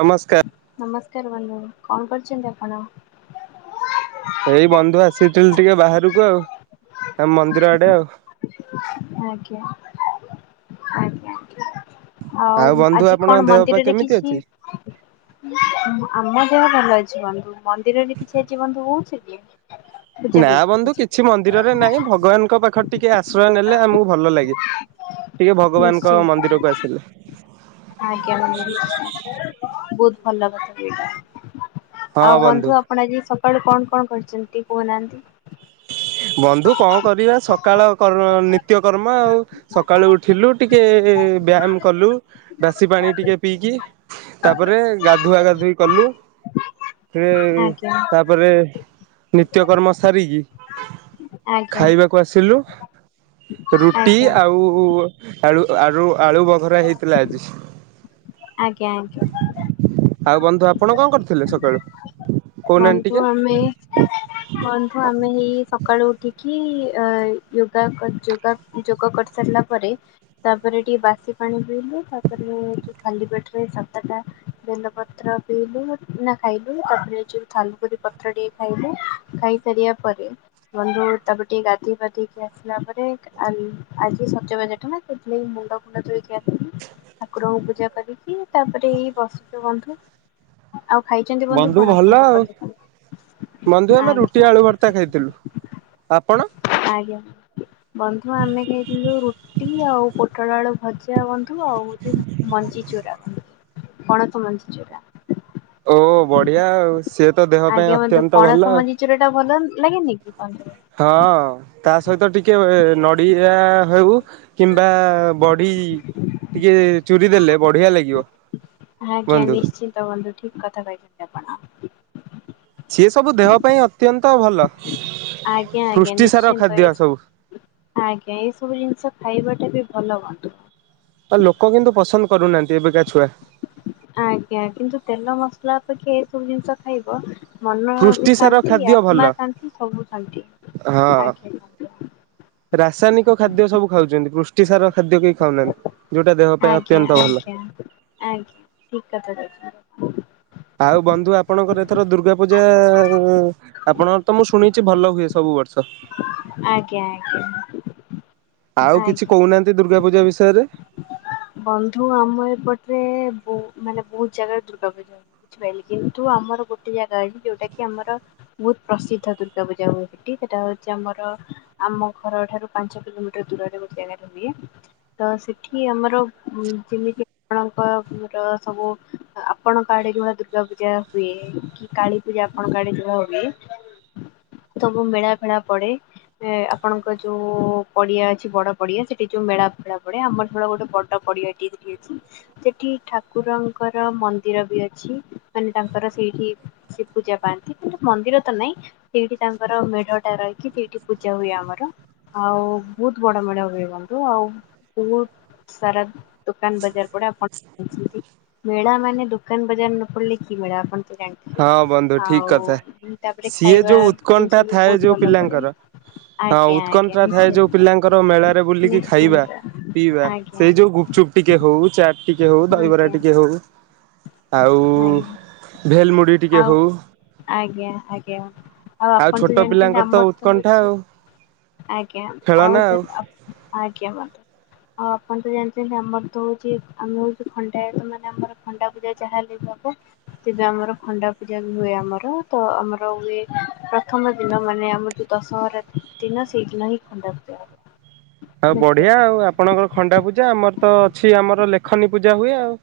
ନମସ୍କାର ନମସ୍କାର ବନ୍ଧୁ କଣ କରୁଚନ୍ତି ଆପଣ? ଏଇ ବନ୍ଧୁ ଆସିଥିଲି ଟିକେ ବାହାରୁକୁ ଆଉ ଆଁ ମନ୍ଦିର ଆଡେ ଆଉ ଆଜ୍ଞା ଆଜ୍ଞା ଆଉ ବନ୍ଧୁ ଆଜି ଆପଣଙ୍କ କଣ ଦେହ ପା ମନ୍ଦିରରେ କେମିତି କିଛି ଅଛି? ଆମ ଦେହ ଭଲ ଅଛି ବନ୍ଧୁ ମନ୍ଦିରରେ କିଛି ଆଜି ବନ୍ଧୁ ହଉଚି କି? ପୂଜା ନା ବି ବନ୍ଧୁ ହଉଛି କିଛି ମନ୍ଦିରରେ ନାହିଁ ଭଗବାନଙ୍କ ପାଖ ଟିକେ ଆ ଶ୍ରୟ ନେଲେ ଆମକୁ ଭଲ ଲାଗେ ଟିକେ ଭଗବାନଙ୍କ ନିଶ୍ଚିନ୍ତ ମନ୍ଦିରକୁ ଆସିଲେ। ଆଜ୍ଞା ବନ୍ଧୁ ନିଶ୍ଚିନ୍ତ। ବହୁତ [unintelligible] ଆଉ ବନ୍ଧୁ ଆପଣ ଆଜି ସ କୁଆଡେ କଣ କଣ କରିଚନ୍ତି କହୁନାହାନ୍ତି? ବନ୍ଧୁ କଣ ଆଜ୍ଞା। କରିବା ସକାଳ କର୍ମ ନିତ୍ୟ କର୍ମ ଆଉ ସକାଳୁ ଉଠିଲୁ ଟିକେ ବ୍ୟାୟାମ କଲୁ ବାସି ପାଣି ଟିକେ ପିଇକି ତାପରେ ଗାଧୁଆ ଗାଧୋଇ କଲୁ । ଫେରେ ତାପରେ ନିତ୍ୟ କର୍ମ ସାରିକି ଆଜ୍ଞା ଖାଇବାକୁ ଆସିଲୁ। ରୁଟି ଆଜ୍ଞା ଆଉ ଆଳୁ, ଆଳୁ, ଆଳୁ ବଘରା ହେଇଥିଲା ଆଜି। ଆଜ୍ଞା ଆଜ୍ଞା। ଆଉ ବନ୍ଧୁ ଆପଣ କଣ କରିଥିଲେ ସକାଳୁ? କହୁନାହାନ୍ତି ଟିକେ? ବନ୍ଧୁ ଆମେ ବନ୍ଧୁ ଆମେ ହେଇ ସକାଳୁ ଉଠିକି ଯା ଯୋଗା ଯୋଗ କରିସାରିଲା ପରେ ତାପରେ ଟିକେ ବାସି ପାଣି ପିଇଲୁ ତାପରେ ଯଉ ଖାଲି ପେଟରେ ସାତଟା ବେଲପତ୍ର ପିଇଲୁ ନା ଖାଇଲୁ ତାପରେ ଯୋଉ ଥାଲୁକୁଡି ପତ୍ର ଟିକେ ଖାଇଲୁ ଖାଇସାରିବା ପରେ ବନ୍ଧୁ ତାପରେ ଟିକେ ଗାଧୋଇ ପାଧେଇକି ଆସିଲା ପରେ ଆଜି ସଜ ବାଜ ଠୁ ସେ ମୁଣ୍ଡ ଫୁଣ୍ଡ ଧୋଇକି ଆସିକି ଠାକୁରଙ୍କୁ ପୂଜା କରିକି ତାପରେ ଏଇ ବସିଛୁ ବନ୍ଧୁ। ଆଉ ଖାଇଛନ୍ତି ବନ୍ଧୁ କଣ ଆପଣ? ସକାଳୁ ସକାଳୁ? ବନ୍ଧୁ ଆମେ ରୁଟି, ଆଳୁ ଆଜ୍ଞା ଭର୍ତା ଖାଇଥିଲୁ। ଆପଣ ଆଜ୍ଞା ବନ୍ଧୁ ଆମେ ଖାଇଥିଲୁ ରୁଟି ଆଉ ପୋଟଳ ଆଳୁ ଭଜା ବନ୍ଧୁ ଆଉ ହଉଛି ମଞ୍ଜି ଚୁରା, ପଣସ ମଞ୍ଜି ଚୁରା। ଓ ବଢିଆ ଆଉ। ସିଏ ତ ଦେହ ପାଇଁ ଆଜ୍ଞା ବନ୍ଧୁ ଅତ୍ୟନ୍ତ ଭଲ ପଣସ ଆଉ। ମଞ୍ଜି ଚୁରା ଟା ଭଲ ନୁହଁ? ଲାଗେ ନି କି। ବନ୍ଧୁ? ହଁ ତା ସହିତ ଟିକେ ନଡ଼ିଆ ହେଉ କିମ୍ବା ବଢି ଟିକେ ଚୁରି ଦେଲେ ବଢିଆ ଲାଗିବ ଆଜ୍ଞା ବନ୍ଧୁ। ନିଶ୍ଚିନ୍ତ ବନ୍ଧୁ ଠିକ କଥା କହିଛନ୍ତି ଆପଣ। ହ [inaudible] ସିଏ ସବୁ ଦେହ ପାଇଁ ଅତ୍ୟନ୍ତ ଭଲ ଆଜ୍ଞା ଆଜ୍ଞା ପୃଷ୍ଟି ସାର ନିଶ୍ଚିନ୍ତ ଏ ଖାଦ୍ୟ ସବୁ। ଆଜ୍ଞା ଏଇ ସବୁ ଜିନିଷ ଖାଇବାଟା ବି ଭଲ ବାଟ [inaudible] ଆଉ ଲୋକ କିନ୍ତୁ ପସନ୍ଦ କରୁନାହାନ୍ତି ଏବେକା ଛୁଆ ଆଜ୍ଞା କିନ୍ତୁ ତେଲ ମସଲା ଅପେକ୍ଷା ଏଇ ସବୁ ଜିନିଷ ଖାଇବ ମନ ବି ପୃଷ୍ଟିସାର ଶାନ୍ତି, ଖାଦ୍ୟ ଭଲ ଆତ୍ମା ଶାନ୍ତି, ସବୁ ଶାନ୍ତି ହଁ। ଆଜ୍ଞା। ରାସାୟନିକ ଖାଦ୍ୟ ସବୁ ଖାଉଛନ୍ତି ପୃଷ୍ଟିସାର ଖାଦ୍ୟ କେହି ଖାଉନାହାନ୍ତି। ଯୋଉଟା ଦେହ ପାଇଁ ଆଜ୍ଞା, ଅତ୍ୟନ୍ତ ଭଲ ଆଜ୍ଞା, ଆଜ୍ଞା ଠିକ କଥା କହି ଆଉ ବନ୍ଧୁ ଆପଣଙ୍କର ଏଥର ଦୁର୍ଗା ପୂଜା ଆପଣଙ୍କର ତ ମୁଁ ଶୁଣିଛି ଭଲ ହୁଏ ସବୁ ବର୍ଷ। ଆଜ୍ଞା, ଆଜ୍ଞା। ଆଉ କିଛି ଆଜ୍ଞା। କହୁନାହାନ୍ତି ଦୁର୍ଗା ପୂଜା ବିଷ ସେରେ ବନ୍ଧୁ ଆମ ଏପଟରେହୁ ବହୁ ମାନେ ବହୁତ ଜାଗାରେ ଦୁର୍ଗା ପୂଜା ହୁଏ ।ବୁଝିପାରିଲି କିନ୍ତୁ ଆମର ଗୋଟେ ଜାଗା ଅଛି ଯୋଉଟା କି ଆମର ବହୁତ ପ୍ରସିଦ୍ଧ ଦୁର୍ଗା ପୂଜା ହୁଏ ସେଠି ସେଟା ହଉଛି ଆମର ଆମ ଘର ଠାରୁ ପାଞ୍ଚ କିଲୋମିଟର ଦୂରରେ ଗୋଟେ ଜାଗାରେ ହୁଏ। ତ କି ଆମର ହୁଁ ଯେମିତି ହଁ କହ ସବୁ ଆପଣଙ୍କ ଆଡେ ଯୋଉ ଦୁର୍ଗା ପୂଜା ହୁଏ। କି କାଳୀ ପୂଜା ଆପଣଙ୍କ ଆଡେ ଯୋଉଡା ହୁଏ ।ସବୁ ମେଳା ଫେଳା ପଡେ ଆପଣଙ୍କ ଯୋଉ ପଡିଆ ଅଛି ବଡ ପଡିଆ ସେଠି ଯୋଉ ମେଳା ଫେଳା ପଡେ ଆମର ଗୋଟେ ବଡ ପଡିଆ ଏଠି ଅଛି ସେଠି ଠାକୁରଙ୍କର ମନ୍ଦିର ବି ଅଛି। ମାନେ ତାଙ୍କର ସେଇଠି ସେ ପୂଜା ପାଆନ୍ତି କିନ୍ତୁ ମନ୍ଦିର ତ ନାହିଁ ସେଇଠି ତାଙ୍କର ମେଢ ଟା ରହିକି ସେଇଠି ପୂଜା ହୁଏ ଆମର ଆଉ ବହୁତ ବଡ ମେଢ ହୁଏ ବନ୍ଧୁ ଆଉ ସାରା ଦୋକାନ ବଜାର ପଡେ ଆପଣ ଛନ୍ତି ମେଳା ମାନେ ଦୋକାନ ବଜାର ନ ପଡିଲେ କି ମେଳା ଆପଣ ତ ଜାଣିଥିବେ। ହଁ ବନ୍ଧୁ ଠିକ୍ କଥା ଆଉ ତାପରେ ସିଏ ଖାଇବା ଯୋଉ ଉତ୍କଣ୍ଠା ଜିନିଷ ବି ଥାଏ ବହୁତ ଯୋଉ ଭଲ ପଡେ। ପିଲାଙ୍କର ହଁ ଆଜ୍ଞା ଆଜ୍ଞା ଉତ୍କଣ୍ଠା ଥାଏ ଯୋଉ ନିଶ୍ଚିନ୍ତ ପିଲାଙ୍କର ମେଳାରେ ବୁଲିକି ଖାଇବା ନିଶ୍ଚିନ୍ତ ପି ଇବା ଆଜ୍ଞା ସେ ଯୋଉ ଗୁପଚୁପ୍ ଟିକେ ହଉ ଚାଟ୍ ଟିକେ ହଉ ଦହିବରା ଆଜ୍ଞା ଆଜ୍ଞା ଟିକେ ହଉ ଆଉ ଆଜ୍ଞା ଭେଲ୍ ମୁ ଆଉ ଆଜ୍ଞା ଆଜ୍ଞା ଆଉ ଆପଣ ଛୋଟ ତ ଜାଣିଛନ୍ତି ପିଲାଙ୍କର ଆମର ତ ଉତ୍କଣ୍ଠା ହଉଛି ଆଉ ଆଜ୍ଞା ଆଉ ସାର୍ ଆଜ୍ଞା ଆଉ ଆପଣ ତ ଜାଣିଛନ୍ତି ଆମର ତ ହଉଛି ଆମେ ହଉ ଖଣ୍ଡାୟତ ମାନେ ଆମର ଖଣ୍ଡା ପୂଜା ଯାହାହେଲେ ବି ହବ। ତେବେ ଆମର ଖଣ୍ଡା ପୂଜା ବି ହୁଏ ଆମର ତ ଆମର ହୁଏ ପ୍ରଥମ ଦିନ ମାନେ ଆମର ଯୋଉ ଦଶହରା ଦିନ ସେଇଦିନ ହିଁ ଖଣ୍ଡା ପୂଜା ହବ। ଆଉ ବଢିଆ ବୁଝିପାରିଲେ ଆଉ ଆପଣଙ୍କର ଖଣ୍ଡା ପୂଜା ଆମର ତ ଅଛି ଆମର ଲେଖନୀ ପୂଜା ହୁଏ ଆଉ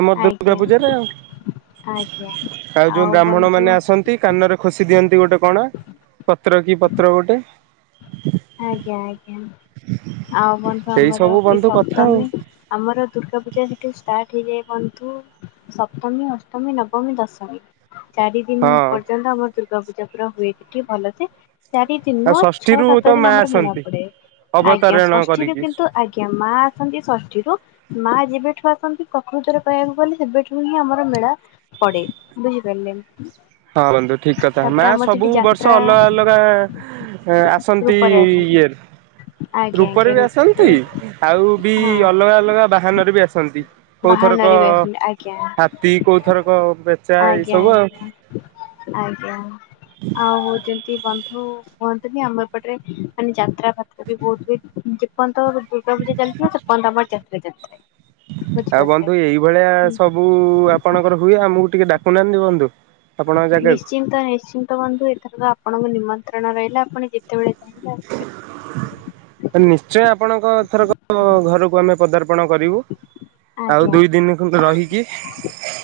ଆମର ଦୁର୍ଗା ଆଜ୍ଞା ପୂଜାରେ ଆଉ ଆଜ୍ଞା। ଆଉ ଯୋଉ ବ୍ରାହ୍ମଣ ମାନେ ଆସନ୍ତି କାନରେ ଖୋସି ଦିଅନ୍ତି ଗୋଟେ କଣ ତ୍ର କି ପତ୍ର ଗୋଟେ ଆଜ୍ଞା ଆଜ୍ଞା। ଆଉ ବନ୍ଧୁ ଏଇ ଆମର ସବୁ ଏ ବନ୍ଧୁ କଥା ଆଉ ସପ୍ତମୀ ଆମର ଦୁର୍ଗା ପୂଜା ଏଠି ଷ୍ଟା ଠିକ୍ ଏ ବନ୍ଧୁ ସପ୍ତମୀ, ଅଷ୍ଟମୀ, ନବମୀ, ଦଶମୀ। ଚାରି ଦିନ ହଁ। ପର୍ଯ୍ୟନ୍ତ ଆମର ଦୁର୍ଗା ଦୁର୍ଗା ପୂଜା ପୁରା ହୁଏ ଏଠି ଭଲସେ ଚାରି ଦିନ ଆଉ ଛଅ ଷଷ୍ଠୀରୁ ତ କେତ ମା ଦିନ ଆମର ମେଳା ଆସନ୍ତି ପଡେ ଆଜ୍ଞା ଅବତାରଣ ଷଷ୍ଠୀରୁ କରିକି। କିନ୍ତୁ ଆଜ୍ଞା ମା ଆସନ୍ତି ଷଷ୍ଠୀରୁ ମା ଯେବେଠୁ ଆସନ୍ତି ପ୍ରକୃତରେ କହିବାକୁ ଗଲେ ସେବେଠୁ ହିଁ ଆମର ମେଳା ପଡେ ବୁଝିପାରିଲେ। ହଁ ବନ୍ଧୁ ଠିକ୍ କଥା ମା ତାପରେ ଆମର ସେଠି ସବୁ ବର୍ଷ ଯାତ୍ରା ଅଲଗା ଅଲଗା ଆସନ୍ତି ନ୍ତି ରୂପରେ ଆସନ୍ତି ଇଏରେ ଆଜ୍ଞା ରୂପରେ ଆଜ୍ଞା ବି ଆସନ୍ତି ଆଉ ବି ହଁ ଅଲଗା ଅଲଗା ବାହାନରେ ବି ଆସନ୍ତି କୋଉ ଥରକ ବାହାନରେ ବି ଆସନ୍ତି ଆଜ୍ଞା। ହାତୀ କୋଉ ଥରକ ବେଚା ଏଇ ଆଜ୍ଞା ସବୁ ଆଉ ଆଜ୍ଞା ଆଜ୍ଞା। ଯୋଉ କୁହନ୍ତିନି ଆମର। ସେପଟରେ ମାନେ ଯାତ୍ରା ଫାତ୍ରା ବି ବହୁତ ହୁଏ କିନ୍ତୁ କଣ ଦୁର୍ଗା ପୂଜା ଚାଲିଥିବ ସେ ପର୍ଯ୍ୟନ୍ତ ଆମର ଯାତ୍ରା ଚାଲିଥାଏ ଆଉ ବନ୍ଧୁ ବୁଝିପାରିଲେ [inaudible] ଏଇଭଳିଆ ସବୁ କି ବନ୍ଧୁ। ଆପଣଙ୍କ ଜାଗାକୁ ନିଶ୍ଚିନ୍ତ ନିଶ୍ଚିନ୍ତ ବନ୍ଧୁ ଏଥର ତ ଆପଣଙ୍କ ନିମ ନ୍ତ୍ରଣ ରହିଲା ଆପଣ ଯେତେବେଳେ ଚାହିଁବେ ଆସିପାରିବେ। [inaudible] ନିଶ୍ଚୟ ଆପଣଙ୍କ ଏଥରକ ଘରକୁ ଆମେ ପଦାର୍ପ କଣ କରିବୁ ଆଉ ଆଜ୍ଞା ଦୁଇ ଦିନ ଖଣ୍ଡେ ରହିକି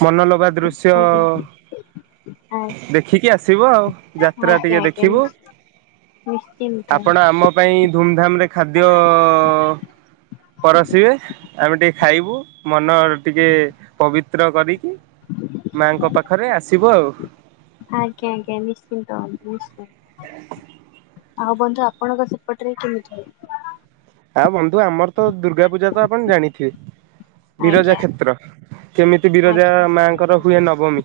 ମନ ଗା ଦୃଶ୍ୟ [inaudible] ଆଜ୍ଞା ଆଜ୍ଞା ଦେଖିକି ଆସିବ ଆଉ ଯାତ୍ରା ଟିକେ ଆଜ୍ଞା ଆଜ୍ଞା ଆଜ୍ଞା ଦେଖିବୁ। ନିଶ୍ଚି [inaudible] ନିଶ୍ଚିନ୍ତ ଆପଣ ଆମ ପାଇଁ ଧୁମଧାମ ରେ ଖାଦ୍ୟ ପରଷିବେ ଆମେ ଟିକେ ଖାଇ ବୁ ମନ ଟିକେ ପବିତ୍ର କରି ମାଙ୍କ ପାଖରେ ଆସି ଥିବ ଆଉ ଆଜ୍ଞା ଆଜ୍ଞା ନିଶ୍ଚିନ୍ତ ହ ନିଶ୍ଚିନ୍ତ [inaudible] ଆଉ ବନ୍ଧୁ ଆପଣଙ୍କ ସେପଟରେ କେମିିତି ହୁଏ? ଆଉ ବନ୍ଧୁ ଆମର ତ ଦୁର୍ଗା ପୂଜା ତ ଆପଣ ଜାଣିଥିବେ ବିରଜା ଆଜ୍ଞା କ୍ଷେତ୍ର କେମିତି ବିରଜା ଆଜ୍ଞା ମାଙ୍କର ହୁଏ ନବମୀ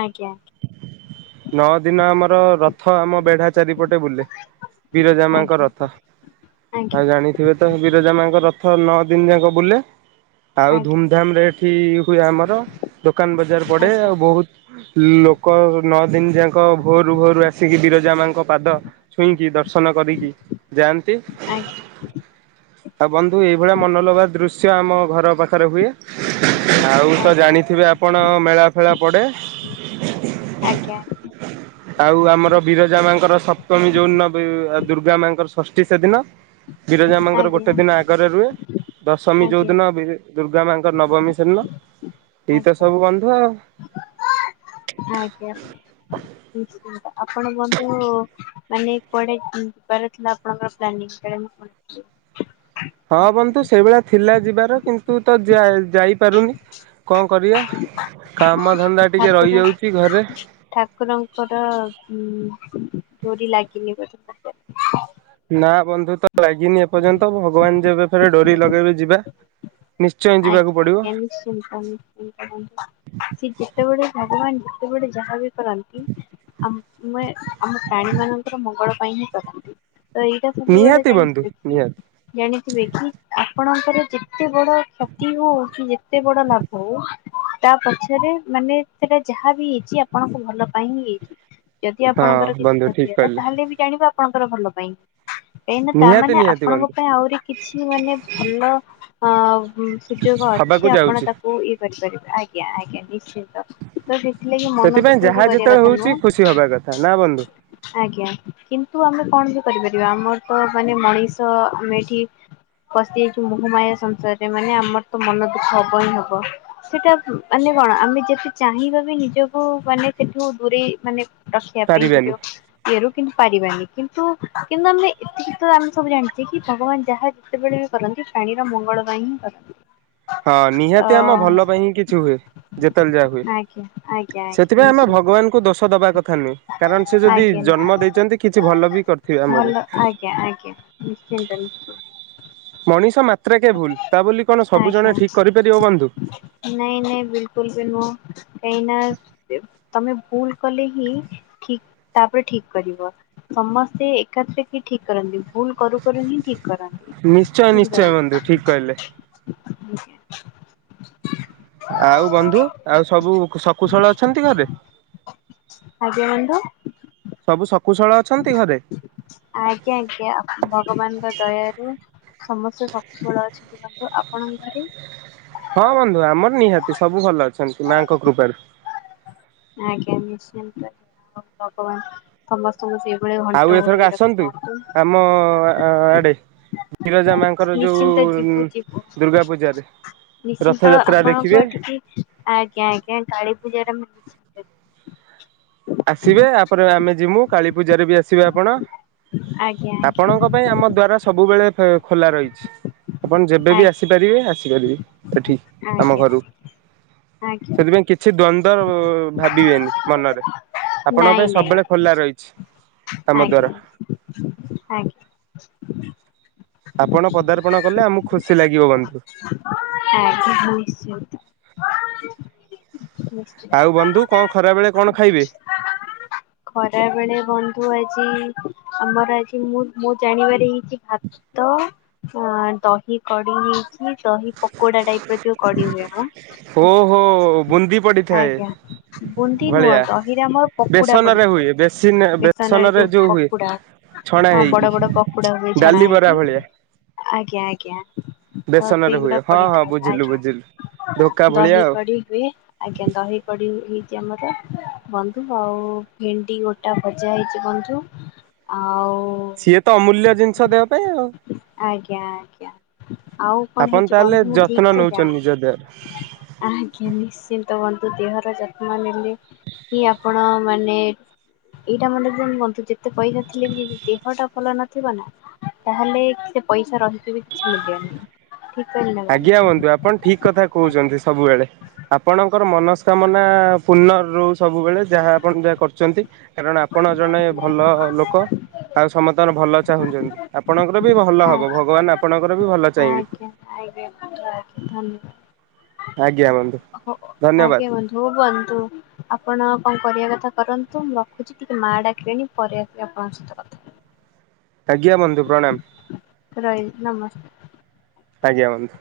ଆଜ୍ଞା [inaudible] ନଅ ଦିନ ଆମର ରଥ ଆମ ବେଢା ଚାରିପଟେ ବୁଲେ। ବିରଜାମାଙ୍କ ରଥ ଆଜ୍ଞା ଆଉ ଜାଣିଥିବେ ବିରଜା ମାଙ୍କ ରଥ ନଅ ଦିନ ଯାକ ବୁଲେ। ଆଉ ଆଜ୍ଞା ଧୁମଧାମ ରେ ଏଠି ହୁଏ ଆମର ଦୋକାନ ବଜାର ପଡ଼େ। ଆଜ୍ଞା ଆଉ ବହୁତ ଲୋକ ନଅ ଦିନ ଯାକ ଭୋରୁ ଭୋରୁ ଆସିକି ବିରଜା ମାାଙ୍କ ପାଦ ଛୁଇଁକି ଦର୍ଶନ କରିକି ଯାଆନ୍ତି। ହ [inaudible] ଆଉ ବନ୍ଧୁ ଏଇଭଳିଆ ମନଲୋଭା ଦୃଶ୍ୟ ଆମ ଘର ପାଖରେ ହୁଏ। ଆଉ ଆଜ୍ଞା ତ ଆଜ୍ଞା ଜାଣିଥିବେ ଆପଣ ମେଳା ଫେଳା ପଡେ। ଆଜ୍ଞା [inaudible] ଆଉ ଆମର ବିରଜା ମାଙ୍କର ସପ୍ତମୀ ଯୋଉ ଦିନ ଦୁର୍ଗା ମାଙ୍କର ଷଷ୍ଠୀ ସେଦିନ ବିରଜା ମାଙ୍କର ଗୋଟେ ଆଜ୍ଞା ଦିନ ଆଗରେ ରୁହେ ଦଶମୀ ଯୋଉ ଆଜ୍ଞା ଦିନ ଦୁର୍ଗା ମାଙ୍କର ନବମୀ ସେଦିନ। ଏଇ ତ ଆଜ୍ଞା ସବୁ ବନ୍ଧ ଆଉ। ଆଜ୍ଞା [inaudible] ଆପଣ ବନ୍ଧୁ ମାନେ କୁଆଡେ ଯିବାର ଥିଲା ଆପଣଙ୍କ ପ୍ଲାନିଙ୍ଗ ହଁ ବନ୍ଧୁ ସେଇଭଳି ଥିଲା ଯିବାର କିନ୍ତୁ ତ ଯାଇପାରୁନି କଣ କରିବା କାମ ଧନ୍ଦା ଟିକେ ଠାକୁର ରହିଯାଉଛି ଘରେ ଠାକୁରଙ୍କର ଉ ଡୋରି ଲାଗିଲି ବ ନା ବନ୍ଧୁ ତ ଲାଗିନି ଏପର୍ଯ୍ୟନ୍ତ, ଭଗବାନ ଯେବେ ଫେରେ ଡୋରି ଲଗେଇବେ ଯିବା। ନିଶ୍ଚୟ ଯିବାକୁ ଆଜ୍ଞା, ପଡିବ ଆଜ୍ଞା ନିଶ୍ଚିତା ନିଶ୍ଚିତା ସି ଯେତେବେଳେ ଭଗବାନ ଯେତେବେଳେ ଯାହା ବି କରନ୍ତି ଆ ମୁେ ଆମ ପ୍ରାଣୀ ମାନଙ୍କର ମଙ୍ଗଳ ପାଇଁ ହିଁ କରନ୍ତି। ତ ଏଇଟା ସବୁବେଳେ ନିହାତି ବନ୍ଧୁ ଜାଣିଥିବେ କି ନିହାତି। ଜାଣିଥିବେ କି? ଆପଣଙ୍କର ଯେତେ ବଡ଼ ହ କି ଏତେ ବଡ ଲାଭ ହଉ। ତା ପଛରେ ମାନେ ସେଟା ଯାହା ବି ହେଇଛି ଆପଣଙ୍କୁ ଭଲ ପାଇଁ ହିଁ ହେଇଛି। ଯଦି ହଁ ଆପଣଙ୍କର କିଛି ବନ୍ଧୁ ଠିକ କ୍ଷତି ହେଲା କହିଲେ ତାହେଲେ ବି ଜାଣିବା ଆପଣଙ୍କର ଭଲ ପାଇଁ। କାହିଁକି ନା ତା ନିହାତି ମାନେ ନିହାତି ଆପଣଙ୍କ ବନ୍ଧୁ ପାଇଁ ଆହୁରି କିଛି ମାନେ ଭଲ ହଁ। ସୁଯୋଗ ହବାକୁ ଅଛି ଆପଣ ଯାଉଛି ତାକୁ ଇଏ କରିପାରିବେ ଆଜ୍ଞା। ଆଜ୍ଞା ଆଜ୍ଞା ନିଶ୍ଚିତ। ତ ଦେଖିଲ କି ମନ ସେଥିପାଇଁ ଦୁଃଖକୁ ଯାହା କରିବା ଯେତେବେଳେ କଥା ହଉଛି ନୁହଁ। ଖୁସି ହବା କଥା ନା ବନ୍ଧୁ ଆଜ୍ଞା କିନ୍ତୁ ଆମେ କଣ ବି କରିପାରିବା ଆମର ତ ମାନେ ମଣିଷ ଆମେ ଏଠି ଫସିଯାଇଛୁ ମୋହମାୟା ସଂସାରରେ ମାନେ ଆମର ତ ମନ ଦୁଃଖ ହବ ହିଁ ହବ ସେଇଟା ମାନେ କଣ ଆମେ ଯେତେ ଚାହିଁବା ବି ନିଜକୁ ମାନେ ସେଠୁ ଦୂରେଇ ମାନେ ରଖିବା ପାଇଁ ବି ପାରିବାନି ଯୋଉ ଇଏରୁ କିନ୍ ପାରିବାନି, କିନ୍ତୁ କିନ୍ତୁ ଆମେ ଏତତ ଆମେ ସବୁ ଜାଣିଛେ କି ଭଗବାନ ଯାହା ଯେତେବେଳେ ବି କରନ୍ତି ପ୍ରାଣୀର ମଙ୍ଗଳ ପାଇଁ ହିଁ କରନ୍ତି। ହଁ ତ ନିହାତି ଆମ ଭଲ ପାଇଁ ହିଁ କିଛି ହୁଏ, ଯେତେବେଳେ ଯାହା ହୁଏ ଆଜ୍ଞା ଆଜ୍ଞା ଆଜ୍ଞା ସେଥିପାଇଁ ଆମେ ନିଶ୍ଚିନ୍ତ। ଭଗବାନଙ୍କୁ ଦୋଷ ଦବା କଥା ନୁହେଁ, କାରଣ ସେ ଯଦି ଆଜ୍ଞା ଜନ୍ମ ଦେଇଛନ୍ତି କିଛି ଭଲ ବି କରିଥିବେ ଆମ ପାଇଁ। ଭଲ ଆଜ୍ଞା ଆଜ୍ଞା ନିଶ୍ଚିନ୍ତ ନିଶ୍ଚିନ୍ତ ମଣିଷ ମାତ୍ ଆଜ୍ଞା କରିପାରିବ ବନ୍ଧୁ। ନାଇଁ ନାଇଁ ବିଲକୁଲ ବି ନୁହେଁ। କାହିଁ ନା ତମେ ଭୁଲ କଲେ ହିଁ ଠିକ ତାପରେ ଠିକ କରିବ, ସମସ୍ତେ ଏକାଥରେ କେ ଠିକ କରନ୍ତିନି। ଭୁଲ କରୁ କରୁ ହିଁ ଠିକ କରନ୍ତି ନିଶ୍ଚୟ ନିଶ୍ଚୟ ବନ୍ଧୁ ବୁଝିପାରିଲେ। ଠିକ କହିଲେ। [inaudible] ଆଉ ବନ୍ଧୁ ଆଉ ସବୁ ଶକୁଶଳ ଅଛନ୍ତି ଘରେ ଆଜ୍ଞା ବନ୍ଧୁ ସବୁ ଶକୁ ଆଜ୍ଞା ଆଜ୍ଞା ଭଗବାନଙ୍କ ଦୟାରୁ ସମସ୍ତ ସେ ଶକୁଶଳ ଅଛନ୍ତି ଆପଣ ଆପଣଙ୍କ ଘରେ। ହଁ ବନ୍ଧୁ ଆମର ନିହାତି ସବୁ ଭଲ ଅଛି। ଅଛନ୍ତି ମାଙ୍କ କୃପାରୁ। ଆଜ୍ଞା ଭଗବାନ ତ ଆଉ ଏଥରକ ଆସନ୍ତୁ ଆମ ଆଡେ ବିରଜା ମାଙ୍କର ଯୋଉ ନିଶ୍ଚିନ୍ତ ଯିବୁ ଯିବୁ ଦୁର୍ଗା ପୂଜାରେ ନିଶ୍ଚିନ୍ତ ରଥଯାତ୍ରା ଆପଣଙ୍କ ଦେଖିବେ। ଏଠିକି ଆଜ୍ଞା, ଆଜ୍ଞା କାଳୀ ପୂଜାର ମି [inaudible] ଆସିବେ। ଆ ପରେ ଆମେ ଯିମୁ କାଳୀ ପୂଜାରେ ବି ଆସିବେ ଆପଣ। ଆଜ୍ଞା ଆଜ୍ଞା ଆପଣଙ୍କ ପାଇଁ ଆମ ଦ୍ଵାର ସବୁବେଳେ ଖୋଲା ରହିଛି। ଆପଣ ଯେବେବି ଆଜ୍ଞା ଆସିପାରିବେ ଆସ୍ କରିବି। ଏଠି ଆମ ଆଜ୍ଞା ଘରୁ। ଆଜ୍ଞା ସେଥିପାଇଁ କିଛି ଦ୍ଵ ତର-ର-ର ଭାବିବେନି ମନରେ। ଆପଣଙ୍କ ନାଇଁ ପାଇଁ ନାଇଁ ସବୁବେଳେ ଖୋଲା ରହିଛି। ଆମ ଦ୍ଵାର ଆଜ୍ଞା ଆଜ୍ଞା । ଆପଣ ପଦାର୍ପଣ କଲେ ଆମକୁ ଖୁସି ଲାଗିବ ବନ୍ଧୁ। ଆଜ୍ଞା ନିଶ୍ଚିନ୍ତ [inaudible] ନିଶ୍ଚି ଆଉ ବନ୍ଧୁ କଣ ଖରା ବେଳେ କଣ ଖାଇବେ? ଖରା ବେଳେ ବନ୍ଧୁ ଆଇ ଜି ଆମର ଆଜି ମୁଁ, ମୁଁ ଜାଣିବାର ହେଇଛି ଭାତ, ଦହି କଡି। ଦହି ପକୋଡା ଟାଇପ୍ ର ଯୋଉ କଡି ହୁଏ ମ? ଓହୋ ବୁନ୍ଦି ପଡିଥାଏ ଆଜ୍ଞା, ବୁନ୍ଦି ନୁହଁ ଭଳିଆ। ଦହିରେ ଆମର ପକୁଡା ବେସନରେ ହୁଏ ବେସି ପଡିଥାଏ। ବେସନରେ ଯୋଉ ହୁଏ ପକୁଡା ଛଣା ହଁ, ହେଇକି। ବଡ ବଡ ପକୁଡା ହୁଏ ଛଣା ଡାଲି ବରା ହେଇକି। ଭଳିଆ ଆଜ୍ଞା, ଆଜ୍ଞା। ତ ବେସନରେ ସେଇଗୁଡା ହୁଏ ହଁ ହଁ ପଡିଥାଏ। ବୁଝିଲୁ ଆଜ୍ଞା, ବୁଝିଲୁ ଧୋକା ଭଳିଆ ଦହି ଆଉ। କଡି ହୁଏ। ଆଜ୍ଞା, ଦହି କଡ଼ି ହେଇଛି ଆମର ବନ୍ଧୁ। ଆଉ ଭେଣ୍ଡି ଗୋଟା ଭଜା ହେଇଛି ବନ୍ଧୁ ଆଉ ସିଏ ତ ଅମୂଲ୍ୟ ଜିନିଷ ଦେହ ପାଇଁ ଆଉ ଆଜ୍ଞା ଆଜ୍ଞା ଆଉ କଣ ଆପନ ହେଇଛି ବନ୍ଧୁ ତାହେଲେ ମୁଁ ଯତ୍ନ ଠିକ ସେ ନଉଛନ୍ତି ଜାଣିନି। ନିଜ ଆଜ୍ଞା ଦେହର। ନିଶ୍ଚିନ୍ତ ଦେହର ଯତ୍ନ ନେଲେ କି ଆପଣ ମାନେ, ଏଇଟା ମନେ କୁହନ୍ତୁ ଯେତେ ପଇସା ଥିଲେ ବି ଯଦି ଦେହଟା ଭଲ ନଥିବ ନା, ତାହେଲେ ସେ ପଇସା ରହିଛି ବି କିଛି ମୁଲ୍ୟନାହିଁ। ଆଜ୍ଞା, ବନ୍ଧୁ ଆପଣ, ଠିକ୍ କଥା କହୁଛନ୍ତି ସବୁବେଳେ। ଆପଣଙ୍କର ମନସ୍କାମନା ପୂର୍ଣ ରହୁ ସବୁବେଳେ, ଯାହା ଆପଣ ଯାହା କରୁଛନ୍ତି। କାରଣ, ଆପଣ ଜଣେ ଭଲ ଲୋକ। ଆଉ ସମସ୍ତଙ୍କର ଭଲ ଚାହୁଁଛନ୍ତି। ଆପଣଙ୍କର ବି ଭଲ ହବ ଆଜ୍ଞା ଭଗବାନ ଆପଣଙ୍କର ବି ଭଲ ଚାହିଁବେ। ଆଜ୍ଞା ଆଜ୍ଞା ଧନ୍ୟବାଦ। ଆଜ୍ଞା, ମାମ୍। ହ ଆଜ୍ଞା ବନ୍ଧୁ ଉ ବନ୍ଧୁ ଆପଣ କଣ କରିବା କଥା କରନ୍ତୁ? ମୁଁ ରଖୁଛି ଟିକେ ମା ଡାକିଲେଣି ପରେ ଆସି ଆପଣଙ୍କ ସହିତ କଥା। ଆଜ୍ଞା, ବନ୍ଧୁ ପ୍ରଣାମ। ରହିଲି ନମସ୍କାର। ଆଜ୍ଞା ବନ୍ଧୁ।